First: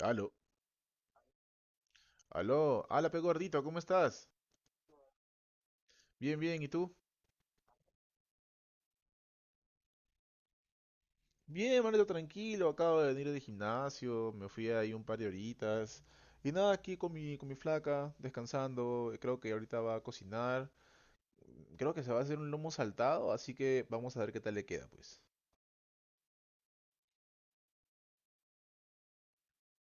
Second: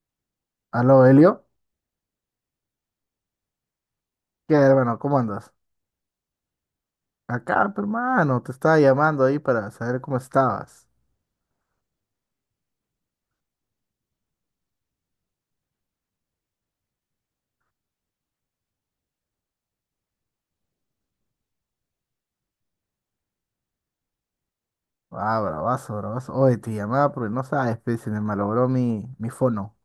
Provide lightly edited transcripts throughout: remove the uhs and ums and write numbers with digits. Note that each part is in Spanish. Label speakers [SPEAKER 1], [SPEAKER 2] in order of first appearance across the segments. [SPEAKER 1] Aló,
[SPEAKER 2] Aló, Helio.
[SPEAKER 1] aló, ala pe gordito, ¿cómo estás?
[SPEAKER 2] ¿Qué, hermano? ¿Cómo andas?
[SPEAKER 1] Bien, bien, ¿y tú?
[SPEAKER 2] Acá, pero, hermano, te estaba llamando ahí para saber cómo estabas.
[SPEAKER 1] Bien, manito, tranquilo, acabo de venir del gimnasio, me fui ahí un par de horitas. Y nada, aquí con mi flaca, descansando, creo que ahorita va a cocinar. Creo que se va a hacer un lomo saltado, así que vamos a ver qué tal le queda, pues.
[SPEAKER 2] Ah, bravazo, bravazo. Oye, te llamaba porque no sabes, pe, se me malogró mi fono.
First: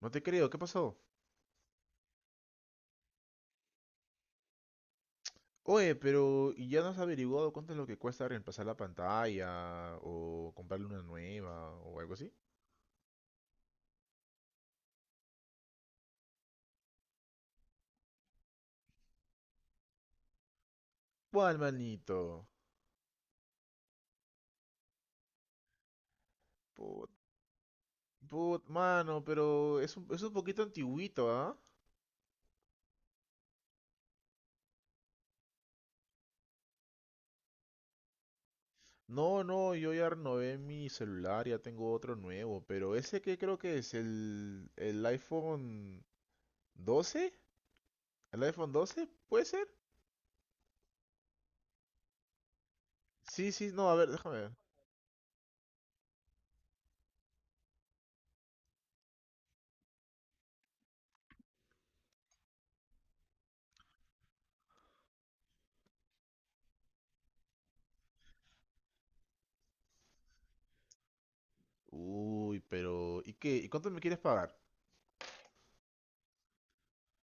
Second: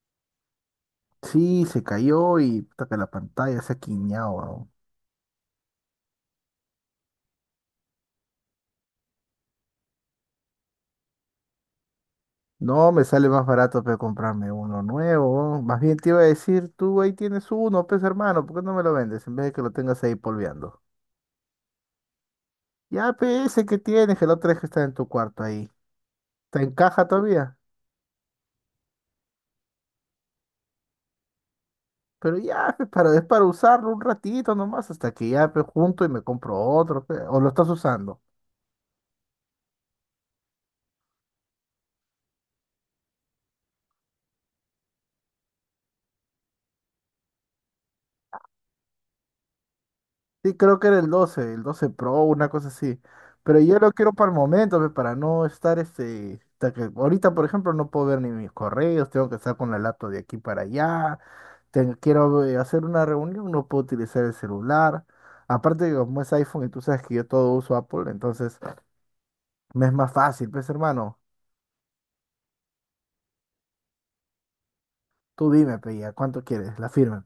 [SPEAKER 1] No te creo, ¿qué pasó?
[SPEAKER 2] Sí, se cayó y puta que la pantalla se ha quiñado, weón.
[SPEAKER 1] Oye, pero ¿y ya no has averiguado cuánto es lo que cuesta reemplazar la pantalla o comprarle una nueva o algo así?
[SPEAKER 2] No, me sale más barato, pe, comprarme uno nuevo, weón. Más bien te iba a decir, tú ahí tienes uno, pues, hermano, ¿por qué no me lo vendes en vez de que lo tengas ahí polveando?
[SPEAKER 1] ¿Cuál, manito?
[SPEAKER 2] Ya, pe, ese que tienes, que el otro es que está en tu cuarto ahí. ¿Te encaja todavía?
[SPEAKER 1] Put, mano, pero es un poquito antiguito, ¿ah?
[SPEAKER 2] Pero ya, pues, es para usarlo un ratito nomás, hasta que ya pues, junto y me compro otro, pues, o lo estás usando.
[SPEAKER 1] No, no, yo ya renové mi celular, ya tengo otro nuevo, pero ese que creo que es el iPhone 12, el iPhone 12, ¿puede ser?
[SPEAKER 2] Sí, creo que era el doce Pro, una cosa así.
[SPEAKER 1] Sí,
[SPEAKER 2] Pero
[SPEAKER 1] sí,
[SPEAKER 2] yo
[SPEAKER 1] no,
[SPEAKER 2] lo
[SPEAKER 1] a ver,
[SPEAKER 2] quiero para el
[SPEAKER 1] déjame ver.
[SPEAKER 2] momento, pues, para no estar este, hasta que ahorita, por ejemplo, no puedo ver ni mis correos, tengo que estar con la laptop de aquí para allá, quiero hacer una reunión, no puedo utilizar el celular. Aparte que como es iPhone y tú sabes que yo todo uso Apple, entonces me es más fácil, pues hermano,
[SPEAKER 1] Uy, pero, ¿y qué? ¿Y cuánto me quieres pagar?
[SPEAKER 2] tú dime, pues, ya, ¿cuánto quieres? La firma.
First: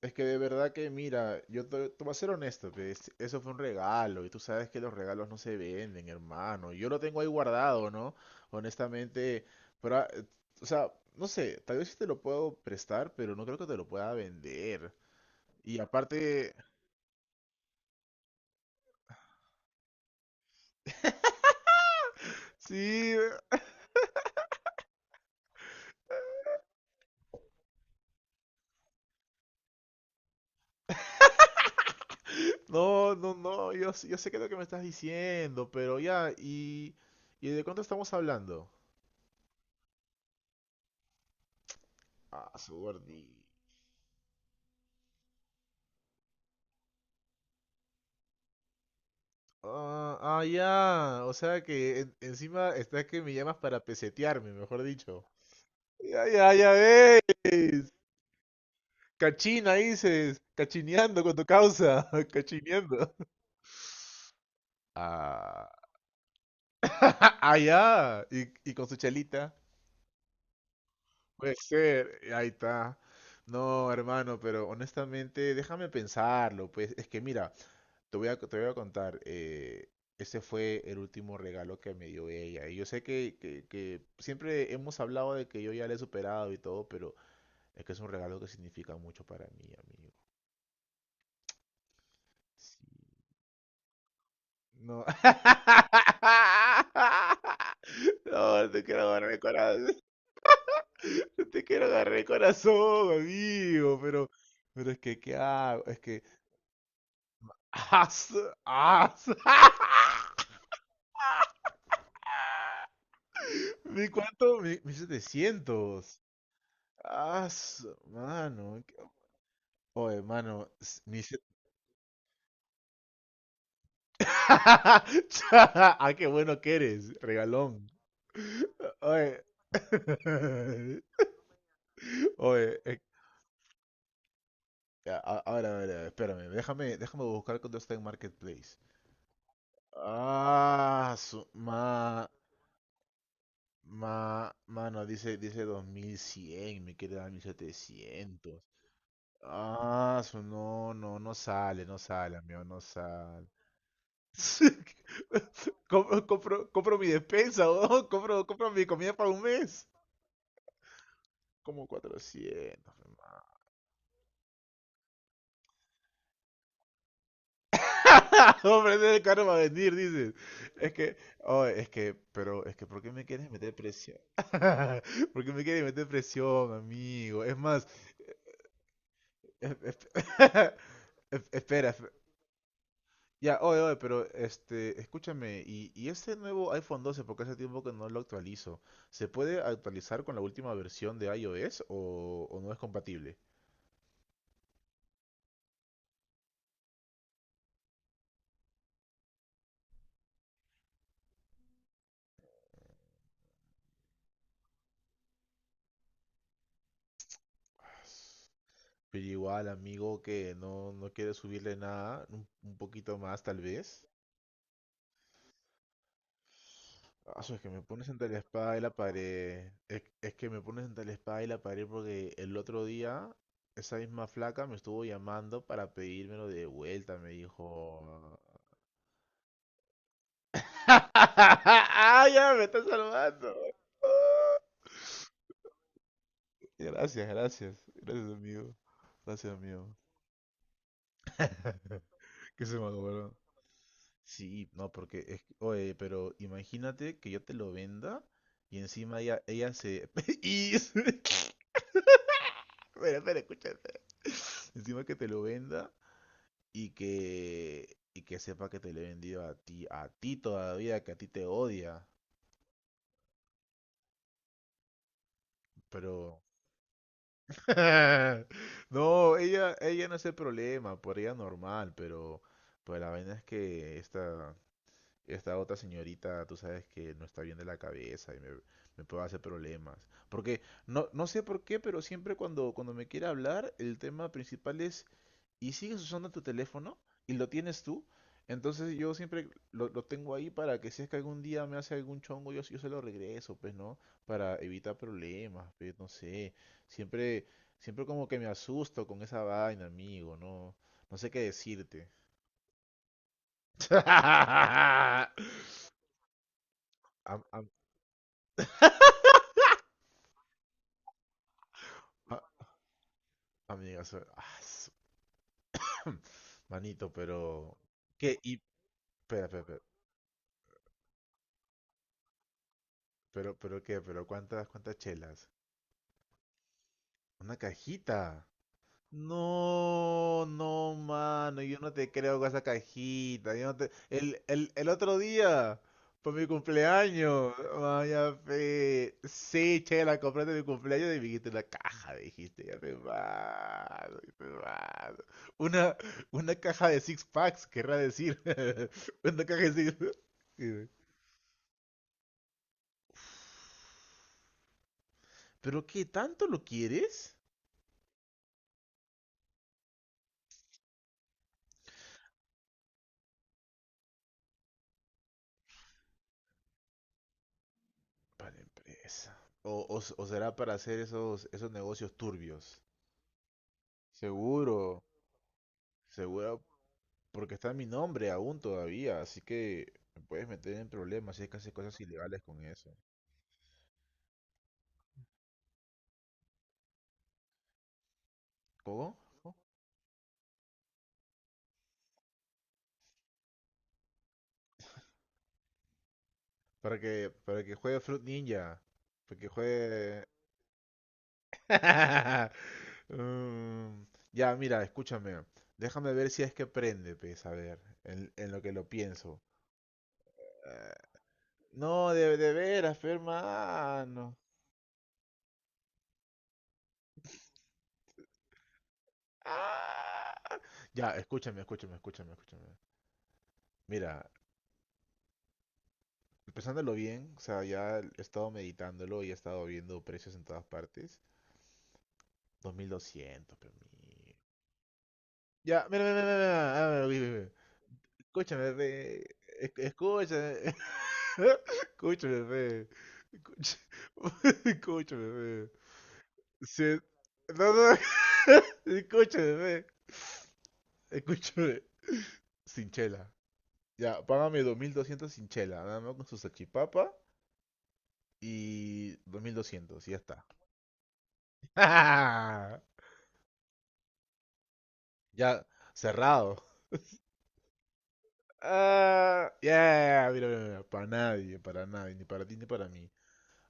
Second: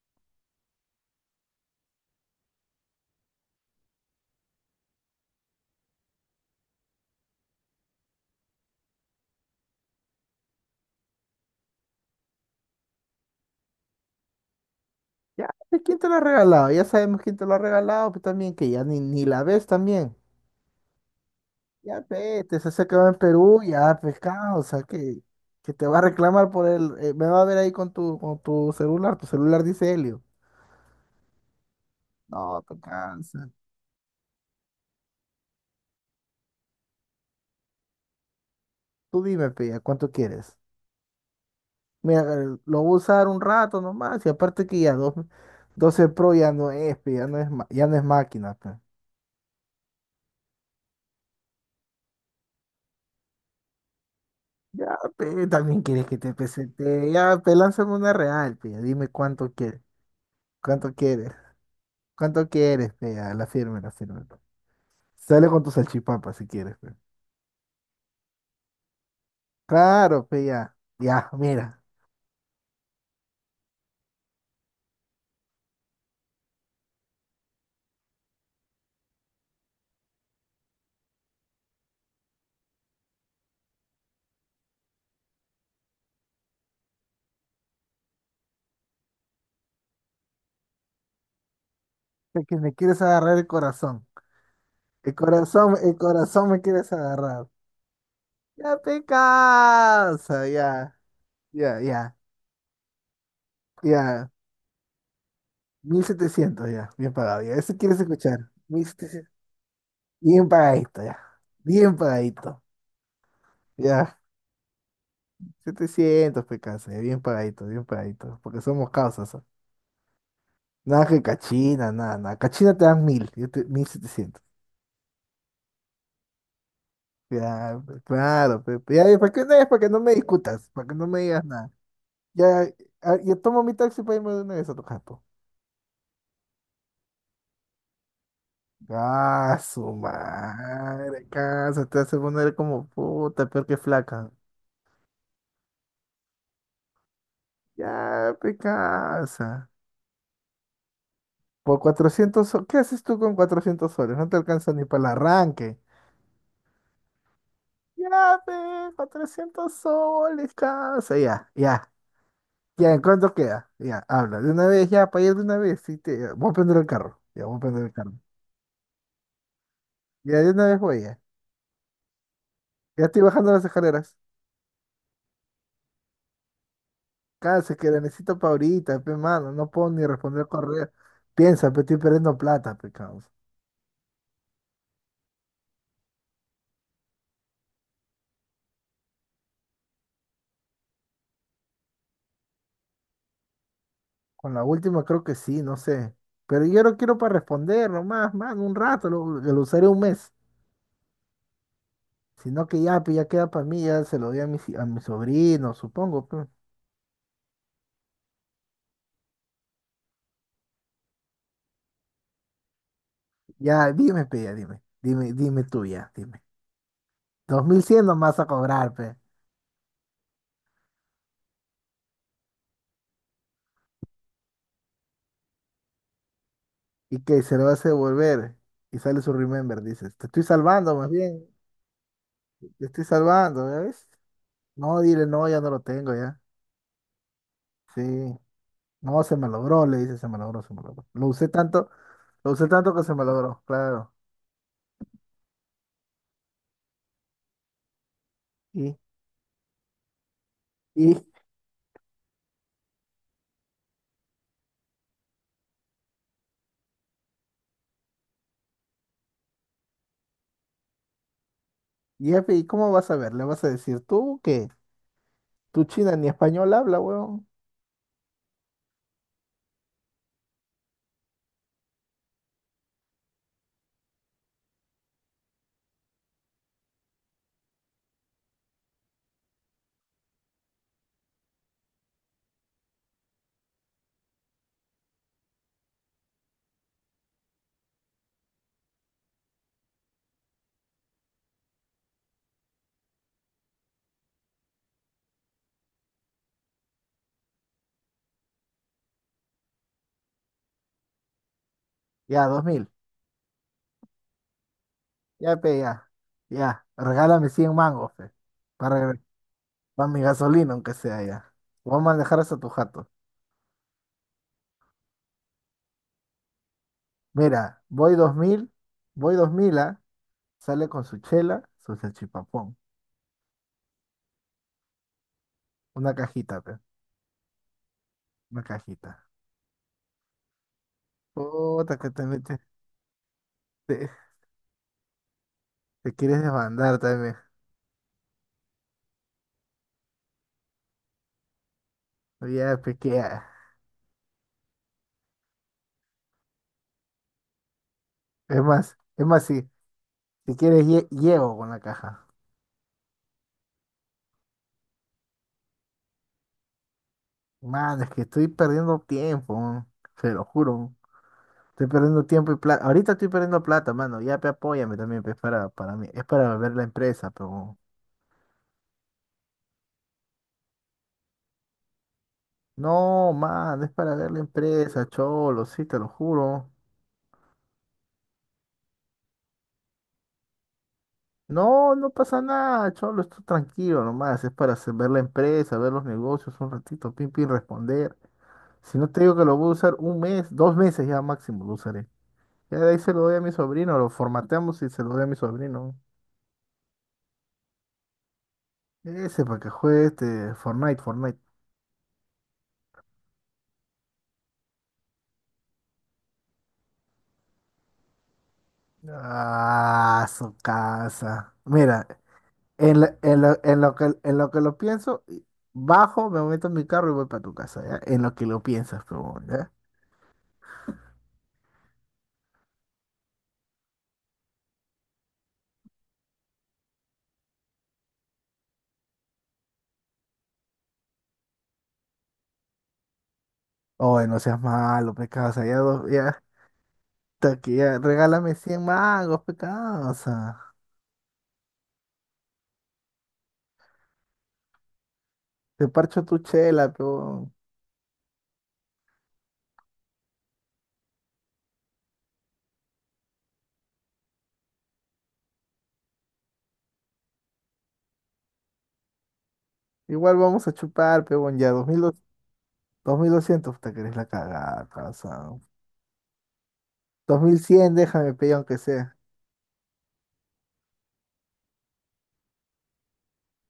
[SPEAKER 1] Es que de verdad que, mira, te voy a ser honesto, pues, eso fue un regalo y tú sabes que los regalos no se venden, hermano. Yo lo tengo ahí guardado, ¿no? Honestamente, pero, o sea, no sé, tal vez sí te lo puedo prestar, pero no creo que te lo pueda vender.
[SPEAKER 2] Ya,
[SPEAKER 1] Y
[SPEAKER 2] pues, ¿quién te lo ha
[SPEAKER 1] aparte,
[SPEAKER 2] regalado? Ya sabemos quién te lo ha regalado, pues también que ya ni la ves también. Ya, vete, se hace que va en
[SPEAKER 1] sí,
[SPEAKER 2] Perú, ya, pescado, o sea, que te va a reclamar por me va a ver ahí con tu celular, tu celular dice Helio. No, te
[SPEAKER 1] no, no,
[SPEAKER 2] cansa.
[SPEAKER 1] no, yo sé que es lo que me estás diciendo, pero ya, y de cuánto estamos hablando?
[SPEAKER 2] Tú dime, pe, ¿a cuánto quieres? Mira,
[SPEAKER 1] Ah, su
[SPEAKER 2] lo voy a usar un
[SPEAKER 1] gordito.
[SPEAKER 2] rato nomás, y aparte que ya 12 Pro ya no es, pe, ya no es máquina, pe.
[SPEAKER 1] Ah, ah, ya. O sea que encima está que me llamas para pesetearme, mejor
[SPEAKER 2] Ya,
[SPEAKER 1] dicho.
[SPEAKER 2] pe, también quieres que
[SPEAKER 1] Ya,
[SPEAKER 2] te
[SPEAKER 1] ya, ya
[SPEAKER 2] presente,
[SPEAKER 1] ves.
[SPEAKER 2] ya, pe, lánzame una real, pe, dime cuánto
[SPEAKER 1] Cachina
[SPEAKER 2] quieres.
[SPEAKER 1] dices.
[SPEAKER 2] ¿Cuánto
[SPEAKER 1] Cachineando
[SPEAKER 2] quieres?
[SPEAKER 1] con tu causa.
[SPEAKER 2] ¿Cuánto quieres, pe?
[SPEAKER 1] Cachineando.
[SPEAKER 2] Ya, la firme, la firme. Sale con tu
[SPEAKER 1] Ah,
[SPEAKER 2] salchipapa si quieres, pe.
[SPEAKER 1] ah, ya. Y con su chalita.
[SPEAKER 2] Claro, pe, ya. Ya,
[SPEAKER 1] Puede
[SPEAKER 2] mira.
[SPEAKER 1] ser. Ahí está. No, hermano, pero honestamente, déjame pensarlo. Pues es que mira, te voy a contar, ese fue el último regalo que me dio ella. Y yo sé que, que siempre hemos hablado de que yo ya le he superado y todo, pero es que es un regalo que significa mucho para mí, amigo.
[SPEAKER 2] Sé que me
[SPEAKER 1] Sí,
[SPEAKER 2] quieres agarrar el corazón.
[SPEAKER 1] no.
[SPEAKER 2] El corazón, el corazón me quieres agarrar.
[SPEAKER 1] No, no
[SPEAKER 2] Ya
[SPEAKER 1] te
[SPEAKER 2] te
[SPEAKER 1] quiero agarrar el corazón.
[SPEAKER 2] cansa, ya.
[SPEAKER 1] Te
[SPEAKER 2] Ya,
[SPEAKER 1] quiero agarrar
[SPEAKER 2] ya,
[SPEAKER 1] el corazón, amigo.
[SPEAKER 2] ya.
[SPEAKER 1] Pero es que, ¿qué hago? Es
[SPEAKER 2] mil
[SPEAKER 1] que.
[SPEAKER 2] setecientos ya. Bien pagado, ya. Eso quieres
[SPEAKER 1] ¡As!
[SPEAKER 2] escuchar.
[SPEAKER 1] ¡As!
[SPEAKER 2] 1.700. Bien pagadito, ya. Bien pagadito.
[SPEAKER 1] ¿Mi
[SPEAKER 2] Ya.
[SPEAKER 1] cuánto? Mi, 1700.
[SPEAKER 2] Setecientos pe, cansa, ya. Bien
[SPEAKER 1] Ah,
[SPEAKER 2] pagadito, bien pagadito. Porque
[SPEAKER 1] mano.
[SPEAKER 2] somos causas. ¿Ah?
[SPEAKER 1] Oye, mano.
[SPEAKER 2] Nada
[SPEAKER 1] Mi
[SPEAKER 2] que
[SPEAKER 1] set
[SPEAKER 2] cachina, nada, nada. Cachina te dan 1.000, yo te, 1.700.
[SPEAKER 1] Cha, ah, qué bueno que eres,
[SPEAKER 2] Ya,
[SPEAKER 1] regalón.
[SPEAKER 2] claro, ya, ¿para
[SPEAKER 1] Oye.
[SPEAKER 2] qué no es? Para que no me discutas, para que no me digas nada. Ya,
[SPEAKER 1] Oye,
[SPEAKER 2] ah, yo tomo mi taxi para irme de una vez a tu jato.
[SPEAKER 1] a ver, a ver, a ver, espérame. Déjame buscar cuando está en Marketplace.
[SPEAKER 2] Ah, su
[SPEAKER 1] Ah,
[SPEAKER 2] madre, casa, te hace poner como puta, peor que flaca.
[SPEAKER 1] mano, dice dos mil cien, me queda mil
[SPEAKER 2] Ya, pe
[SPEAKER 1] setecientos.
[SPEAKER 2] casa.
[SPEAKER 1] Ah, no, no, no
[SPEAKER 2] Por
[SPEAKER 1] sale, no sale,
[SPEAKER 2] 400
[SPEAKER 1] amigo,
[SPEAKER 2] soles, ¿qué
[SPEAKER 1] no
[SPEAKER 2] haces tú con
[SPEAKER 1] sale.
[SPEAKER 2] 400 soles? No te alcanza ni para el arranque.
[SPEAKER 1] Compro mi despensa, weón,
[SPEAKER 2] Ya, pe,
[SPEAKER 1] compro mi comida para un
[SPEAKER 2] 400
[SPEAKER 1] mes.
[SPEAKER 2] soles, casa, ya,
[SPEAKER 1] Como
[SPEAKER 2] ya. Ya,
[SPEAKER 1] cuatrocientos,
[SPEAKER 2] ¿en cuánto
[SPEAKER 1] hermano.
[SPEAKER 2] queda? Ya, habla. De una vez, ya, para ir de una vez. Sí, te... Voy a prender el carro. Ya, voy a prender el carro.
[SPEAKER 1] Hombre, ese carro va a venir, dices.
[SPEAKER 2] Ya, de una vez
[SPEAKER 1] Es
[SPEAKER 2] voy,
[SPEAKER 1] que,
[SPEAKER 2] ya.
[SPEAKER 1] oh, es que, pero, es que, ¿por
[SPEAKER 2] Ya
[SPEAKER 1] qué
[SPEAKER 2] estoy
[SPEAKER 1] me quieres
[SPEAKER 2] bajando las
[SPEAKER 1] meter
[SPEAKER 2] escaleras.
[SPEAKER 1] presión? ¿Por qué me quieres meter presión, amigo? Es
[SPEAKER 2] Cállense,
[SPEAKER 1] más,
[SPEAKER 2] que la necesito para ahorita, pe, mano. No
[SPEAKER 1] es-
[SPEAKER 2] puedo ni
[SPEAKER 1] es-
[SPEAKER 2] responder correo. Piensa, pe,
[SPEAKER 1] espera.
[SPEAKER 2] estoy perdiendo plata, pe, causa.
[SPEAKER 1] Ya, oye, pero este, escúchame, y ese nuevo iPhone 12, porque hace tiempo que no lo actualizo, ¿se puede actualizar con la última versión de iOS o no es compatible?
[SPEAKER 2] Con la última creo que sí, no sé. Pero yo no quiero para responder nomás, mano, un rato. Lo usaré un mes. Sino que ya, pe, ya queda para mí. Ya se lo doy a mi sobrino, supongo, pe.
[SPEAKER 1] Pero igual, amigo, que no, no quiere subirle nada, un poquito más tal
[SPEAKER 2] Ya,
[SPEAKER 1] vez.
[SPEAKER 2] dime, pe, ya, dime. Dime, dime tú ya, dime.
[SPEAKER 1] Ah, es que me
[SPEAKER 2] 2.100
[SPEAKER 1] pones entre
[SPEAKER 2] nomás
[SPEAKER 1] la
[SPEAKER 2] a
[SPEAKER 1] espada y la
[SPEAKER 2] cobrar, pe.
[SPEAKER 1] pared. Es que me pones entre la espada y la pared porque el otro día esa misma flaca me estuvo llamando para pedírmelo de
[SPEAKER 2] Y
[SPEAKER 1] vuelta. Me
[SPEAKER 2] que se lo hace
[SPEAKER 1] dijo,
[SPEAKER 2] volver y sale su remember, dices, te estoy salvando más bien,
[SPEAKER 1] ah, ya me está
[SPEAKER 2] te estoy
[SPEAKER 1] salvando.
[SPEAKER 2] salvando, ¿ya ves?
[SPEAKER 1] Ah.
[SPEAKER 2] No, dile, no, ya no lo tengo, ya.
[SPEAKER 1] Gracias, gracias.
[SPEAKER 2] Sí,
[SPEAKER 1] Gracias, amigo.
[SPEAKER 2] no, se me
[SPEAKER 1] Gracias,
[SPEAKER 2] logró,
[SPEAKER 1] amigo.
[SPEAKER 2] le dice, se me logró, se me logró. Lo
[SPEAKER 1] ¿Qué
[SPEAKER 2] usé
[SPEAKER 1] se me
[SPEAKER 2] tanto que se me
[SPEAKER 1] acuerdo?
[SPEAKER 2] logró, claro.
[SPEAKER 1] Sí, no, porque oye, pero imagínate que yo te lo venda y
[SPEAKER 2] Y,
[SPEAKER 1] encima ella se y espera,
[SPEAKER 2] y,
[SPEAKER 1] espera, escúchate. Encima que te lo venda y que sepa que te lo he vendido a ti todavía, que a ti te odia,
[SPEAKER 2] jefe, ¿y cómo vas a ver? ¿Le vas a decir tú que tú china ni
[SPEAKER 1] pero
[SPEAKER 2] español habla, weón?
[SPEAKER 1] no, ella no es el problema, por ella normal, pero pues la vaina es que esta otra señorita, tú sabes que no está bien de la cabeza y me puede hacer problemas. Porque no, no sé por qué, pero siempre cuando me quiere hablar, el tema principal es y sigues usando tu teléfono y lo tienes tú, entonces yo siempre lo tengo ahí para que si es que algún día me hace algún chongo, yo se lo regreso, pues, ¿no? Para evitar problemas, pues, no sé. Siempre, siempre como que me asusto con esa vaina, amigo, ¿no? No sé qué decirte.
[SPEAKER 2] Ya, 2.000, ya, pe, ya, ya,
[SPEAKER 1] Am-
[SPEAKER 2] regálame
[SPEAKER 1] am-
[SPEAKER 2] 100 mangos, fe, para, para mi gasolina, aunque sea, ya. Vamos a
[SPEAKER 1] a-
[SPEAKER 2] manejar hasta tu jato.
[SPEAKER 1] amigas, manito, pero...
[SPEAKER 2] Mira,
[SPEAKER 1] ¿Qué? Y...
[SPEAKER 2] Voy
[SPEAKER 1] Espera, espera,
[SPEAKER 2] 2.000,
[SPEAKER 1] espera.
[SPEAKER 2] ¿ah? Sale con su chela, su salchipapón.
[SPEAKER 1] Pero qué, pero cuántas, cuántas chelas.
[SPEAKER 2] Una cajita, pe,
[SPEAKER 1] Una cajita.
[SPEAKER 2] una cajita.
[SPEAKER 1] No, no, mano, yo no
[SPEAKER 2] Puta, que
[SPEAKER 1] te creo
[SPEAKER 2] también
[SPEAKER 1] con esa cajita. Yo no te...
[SPEAKER 2] te-
[SPEAKER 1] el otro día,
[SPEAKER 2] te
[SPEAKER 1] por
[SPEAKER 2] quieres
[SPEAKER 1] mi
[SPEAKER 2] desbandar también.
[SPEAKER 1] cumpleaños, vaya fe. Sí, che, la compré de mi cumpleaños y me dijiste una caja, dijiste,
[SPEAKER 2] Ya,
[SPEAKER 1] ya me
[SPEAKER 2] pe, que ya.
[SPEAKER 1] mano, ya me mano. Una, una caja de six packs, querrá decir.
[SPEAKER 2] Es
[SPEAKER 1] Una
[SPEAKER 2] más,
[SPEAKER 1] caja de six
[SPEAKER 2] si quieres, llego con la caja.
[SPEAKER 1] Pero ¿qué tanto lo quieres?
[SPEAKER 2] Man, es que estoy perdiendo tiempo, man. Se lo juro, man. Estoy perdiendo tiempo y plata. Ahorita estoy perdiendo plata, mano. Ya, pe, apóyame también, pe, es para mí. Es para ver la empresa, pero.
[SPEAKER 1] Para empresa. O, o- o será para hacer esos, esos negocios turbios.
[SPEAKER 2] No, man, es para ver la
[SPEAKER 1] Seguro.
[SPEAKER 2] empresa, cholo, sí, te lo
[SPEAKER 1] Seguro,
[SPEAKER 2] juro.
[SPEAKER 1] porque está mi nombre aún todavía, así que me puedes meter en problemas si es que haces
[SPEAKER 2] No,
[SPEAKER 1] cosas
[SPEAKER 2] no
[SPEAKER 1] ilegales
[SPEAKER 2] pasa
[SPEAKER 1] con
[SPEAKER 2] nada,
[SPEAKER 1] eso.
[SPEAKER 2] cholo, estoy tranquilo nomás, es para ver la empresa, ver los negocios un ratito, pim, pim, responder. Si no
[SPEAKER 1] ¿Cómo?
[SPEAKER 2] te digo que lo
[SPEAKER 1] ¿Cómo?
[SPEAKER 2] voy a usar un mes, 2 meses ya máximo lo usaré. Ya de ahí se lo doy a mi sobrino, lo formateamos y se lo doy a mi sobrino.
[SPEAKER 1] Para que juegue Fruit Ninja. Para
[SPEAKER 2] Ese
[SPEAKER 1] que
[SPEAKER 2] para que juegue
[SPEAKER 1] juegue...
[SPEAKER 2] este Fortnite, Fortnite.
[SPEAKER 1] Mm, ya, mira, escúchame. Déjame ver si es que prende, pues, a ver, en lo que lo pienso.
[SPEAKER 2] Ah, su
[SPEAKER 1] Eh,
[SPEAKER 2] casa. Mira,
[SPEAKER 1] no, de
[SPEAKER 2] en,
[SPEAKER 1] veras,
[SPEAKER 2] la- en
[SPEAKER 1] hermano.
[SPEAKER 2] lo que lo pienso, y bajo, me meto en mi carro y voy para tu casa, ¿ya? En lo que lo piensas, pero, ¿ya?
[SPEAKER 1] Ah. Ya, escúchame, escúchame, escúchame, escúchame. Mira, pensándolo bien, o sea, ya he estado meditándolo y he estado viendo precios en todas partes. 2200, pero
[SPEAKER 2] Oye,
[SPEAKER 1] mi...
[SPEAKER 2] no seas malo, me casa, ya,
[SPEAKER 1] Ya, mira, mira, mira,
[SPEAKER 2] ya.
[SPEAKER 1] mira, ah, mira, mira, mira.
[SPEAKER 2] Puta que ya, regálame
[SPEAKER 1] Escúchame,
[SPEAKER 2] 100
[SPEAKER 1] re.
[SPEAKER 2] mangos, pecado. O sea,
[SPEAKER 1] Escúchame. Escúchame, re. Escucha- Escúchame, re.
[SPEAKER 2] te parcho tu chela,
[SPEAKER 1] Se-
[SPEAKER 2] peón.
[SPEAKER 1] No, no, escúchame, re. Escúchame. Sin chela. Ya, págame 2200 sin chela, nada más con su salchipapa y 2200 y ya
[SPEAKER 2] Igual
[SPEAKER 1] está.
[SPEAKER 2] vamos a chupar, peón. Ya, 2.200, 2.200, puta que eres la cagada, o sea.
[SPEAKER 1] Ya, cerrado.
[SPEAKER 2] Cien, déjame, peón, aunque sea.
[SPEAKER 1] Ah, yeah, mira, mira, mira, para nadie, ni para ti ni para mí.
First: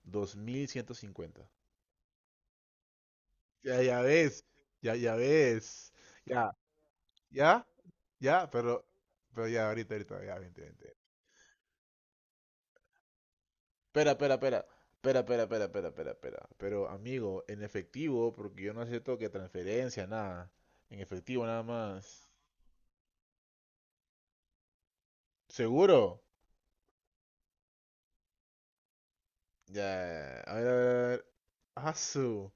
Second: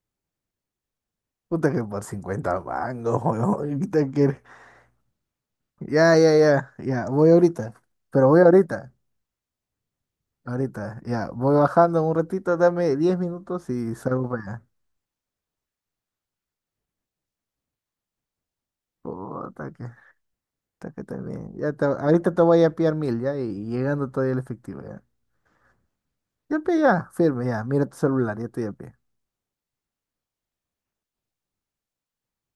[SPEAKER 1] Dos mil ciento cincuenta.
[SPEAKER 2] Puta que por 50 mangos, weón.
[SPEAKER 1] Ya, ya
[SPEAKER 2] puta que eres-
[SPEAKER 1] ves, ya, ya ves.
[SPEAKER 2] Ya, ya,
[SPEAKER 1] Ya,
[SPEAKER 2] ya, ya, voy
[SPEAKER 1] ya,
[SPEAKER 2] ahorita. Pero voy
[SPEAKER 1] ya,
[SPEAKER 2] ahorita,
[SPEAKER 1] pero ya, ahorita, ahorita, ya, vente, vente.
[SPEAKER 2] ahorita. Ya, voy bajando un ratito, dame 10 minutos y
[SPEAKER 1] Espera,
[SPEAKER 2] salgo
[SPEAKER 1] espera,
[SPEAKER 2] para
[SPEAKER 1] espera,
[SPEAKER 2] allá.
[SPEAKER 1] espera, espera, espera, espera, espera, espera. Pero, amigo, en efectivo, porque yo no acepto que
[SPEAKER 2] Puta que,
[SPEAKER 1] transferencia, nada.
[SPEAKER 2] puta
[SPEAKER 1] En
[SPEAKER 2] que
[SPEAKER 1] efectivo,
[SPEAKER 2] también.
[SPEAKER 1] nada
[SPEAKER 2] Ya
[SPEAKER 1] más.
[SPEAKER 2] ahorita te voy a pillar 1.000, ya, y llegando todavía el efectivo, ya.
[SPEAKER 1] ¿Seguro?
[SPEAKER 2] Ya pe, ya, firme, ya. Mira tu celular, ya estoy a pie.
[SPEAKER 1] Ya, a ver, a ver, a ver. Asu,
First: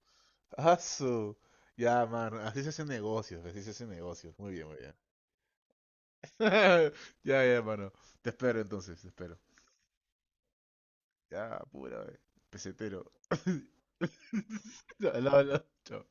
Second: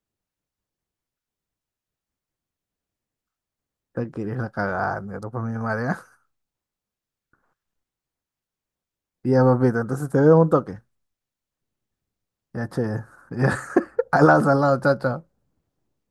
[SPEAKER 1] asu. Ya, mano, así se hacen negocios, así se hacen
[SPEAKER 2] Ya
[SPEAKER 1] negocios.
[SPEAKER 2] quieres la
[SPEAKER 1] Muy bien, muy bien.
[SPEAKER 2] cagada, negro, por mi madre. ¿Ah?
[SPEAKER 1] Ya, ya, mano. Te espero entonces, te espero.
[SPEAKER 2] Ya, papito, entonces te veo en un toque.
[SPEAKER 1] Ya, pura,
[SPEAKER 2] Ya, che.
[SPEAKER 1] pesetero.
[SPEAKER 2] Ya. Al lado, chao,
[SPEAKER 1] Al
[SPEAKER 2] chao.
[SPEAKER 1] lado, al lado. Chao.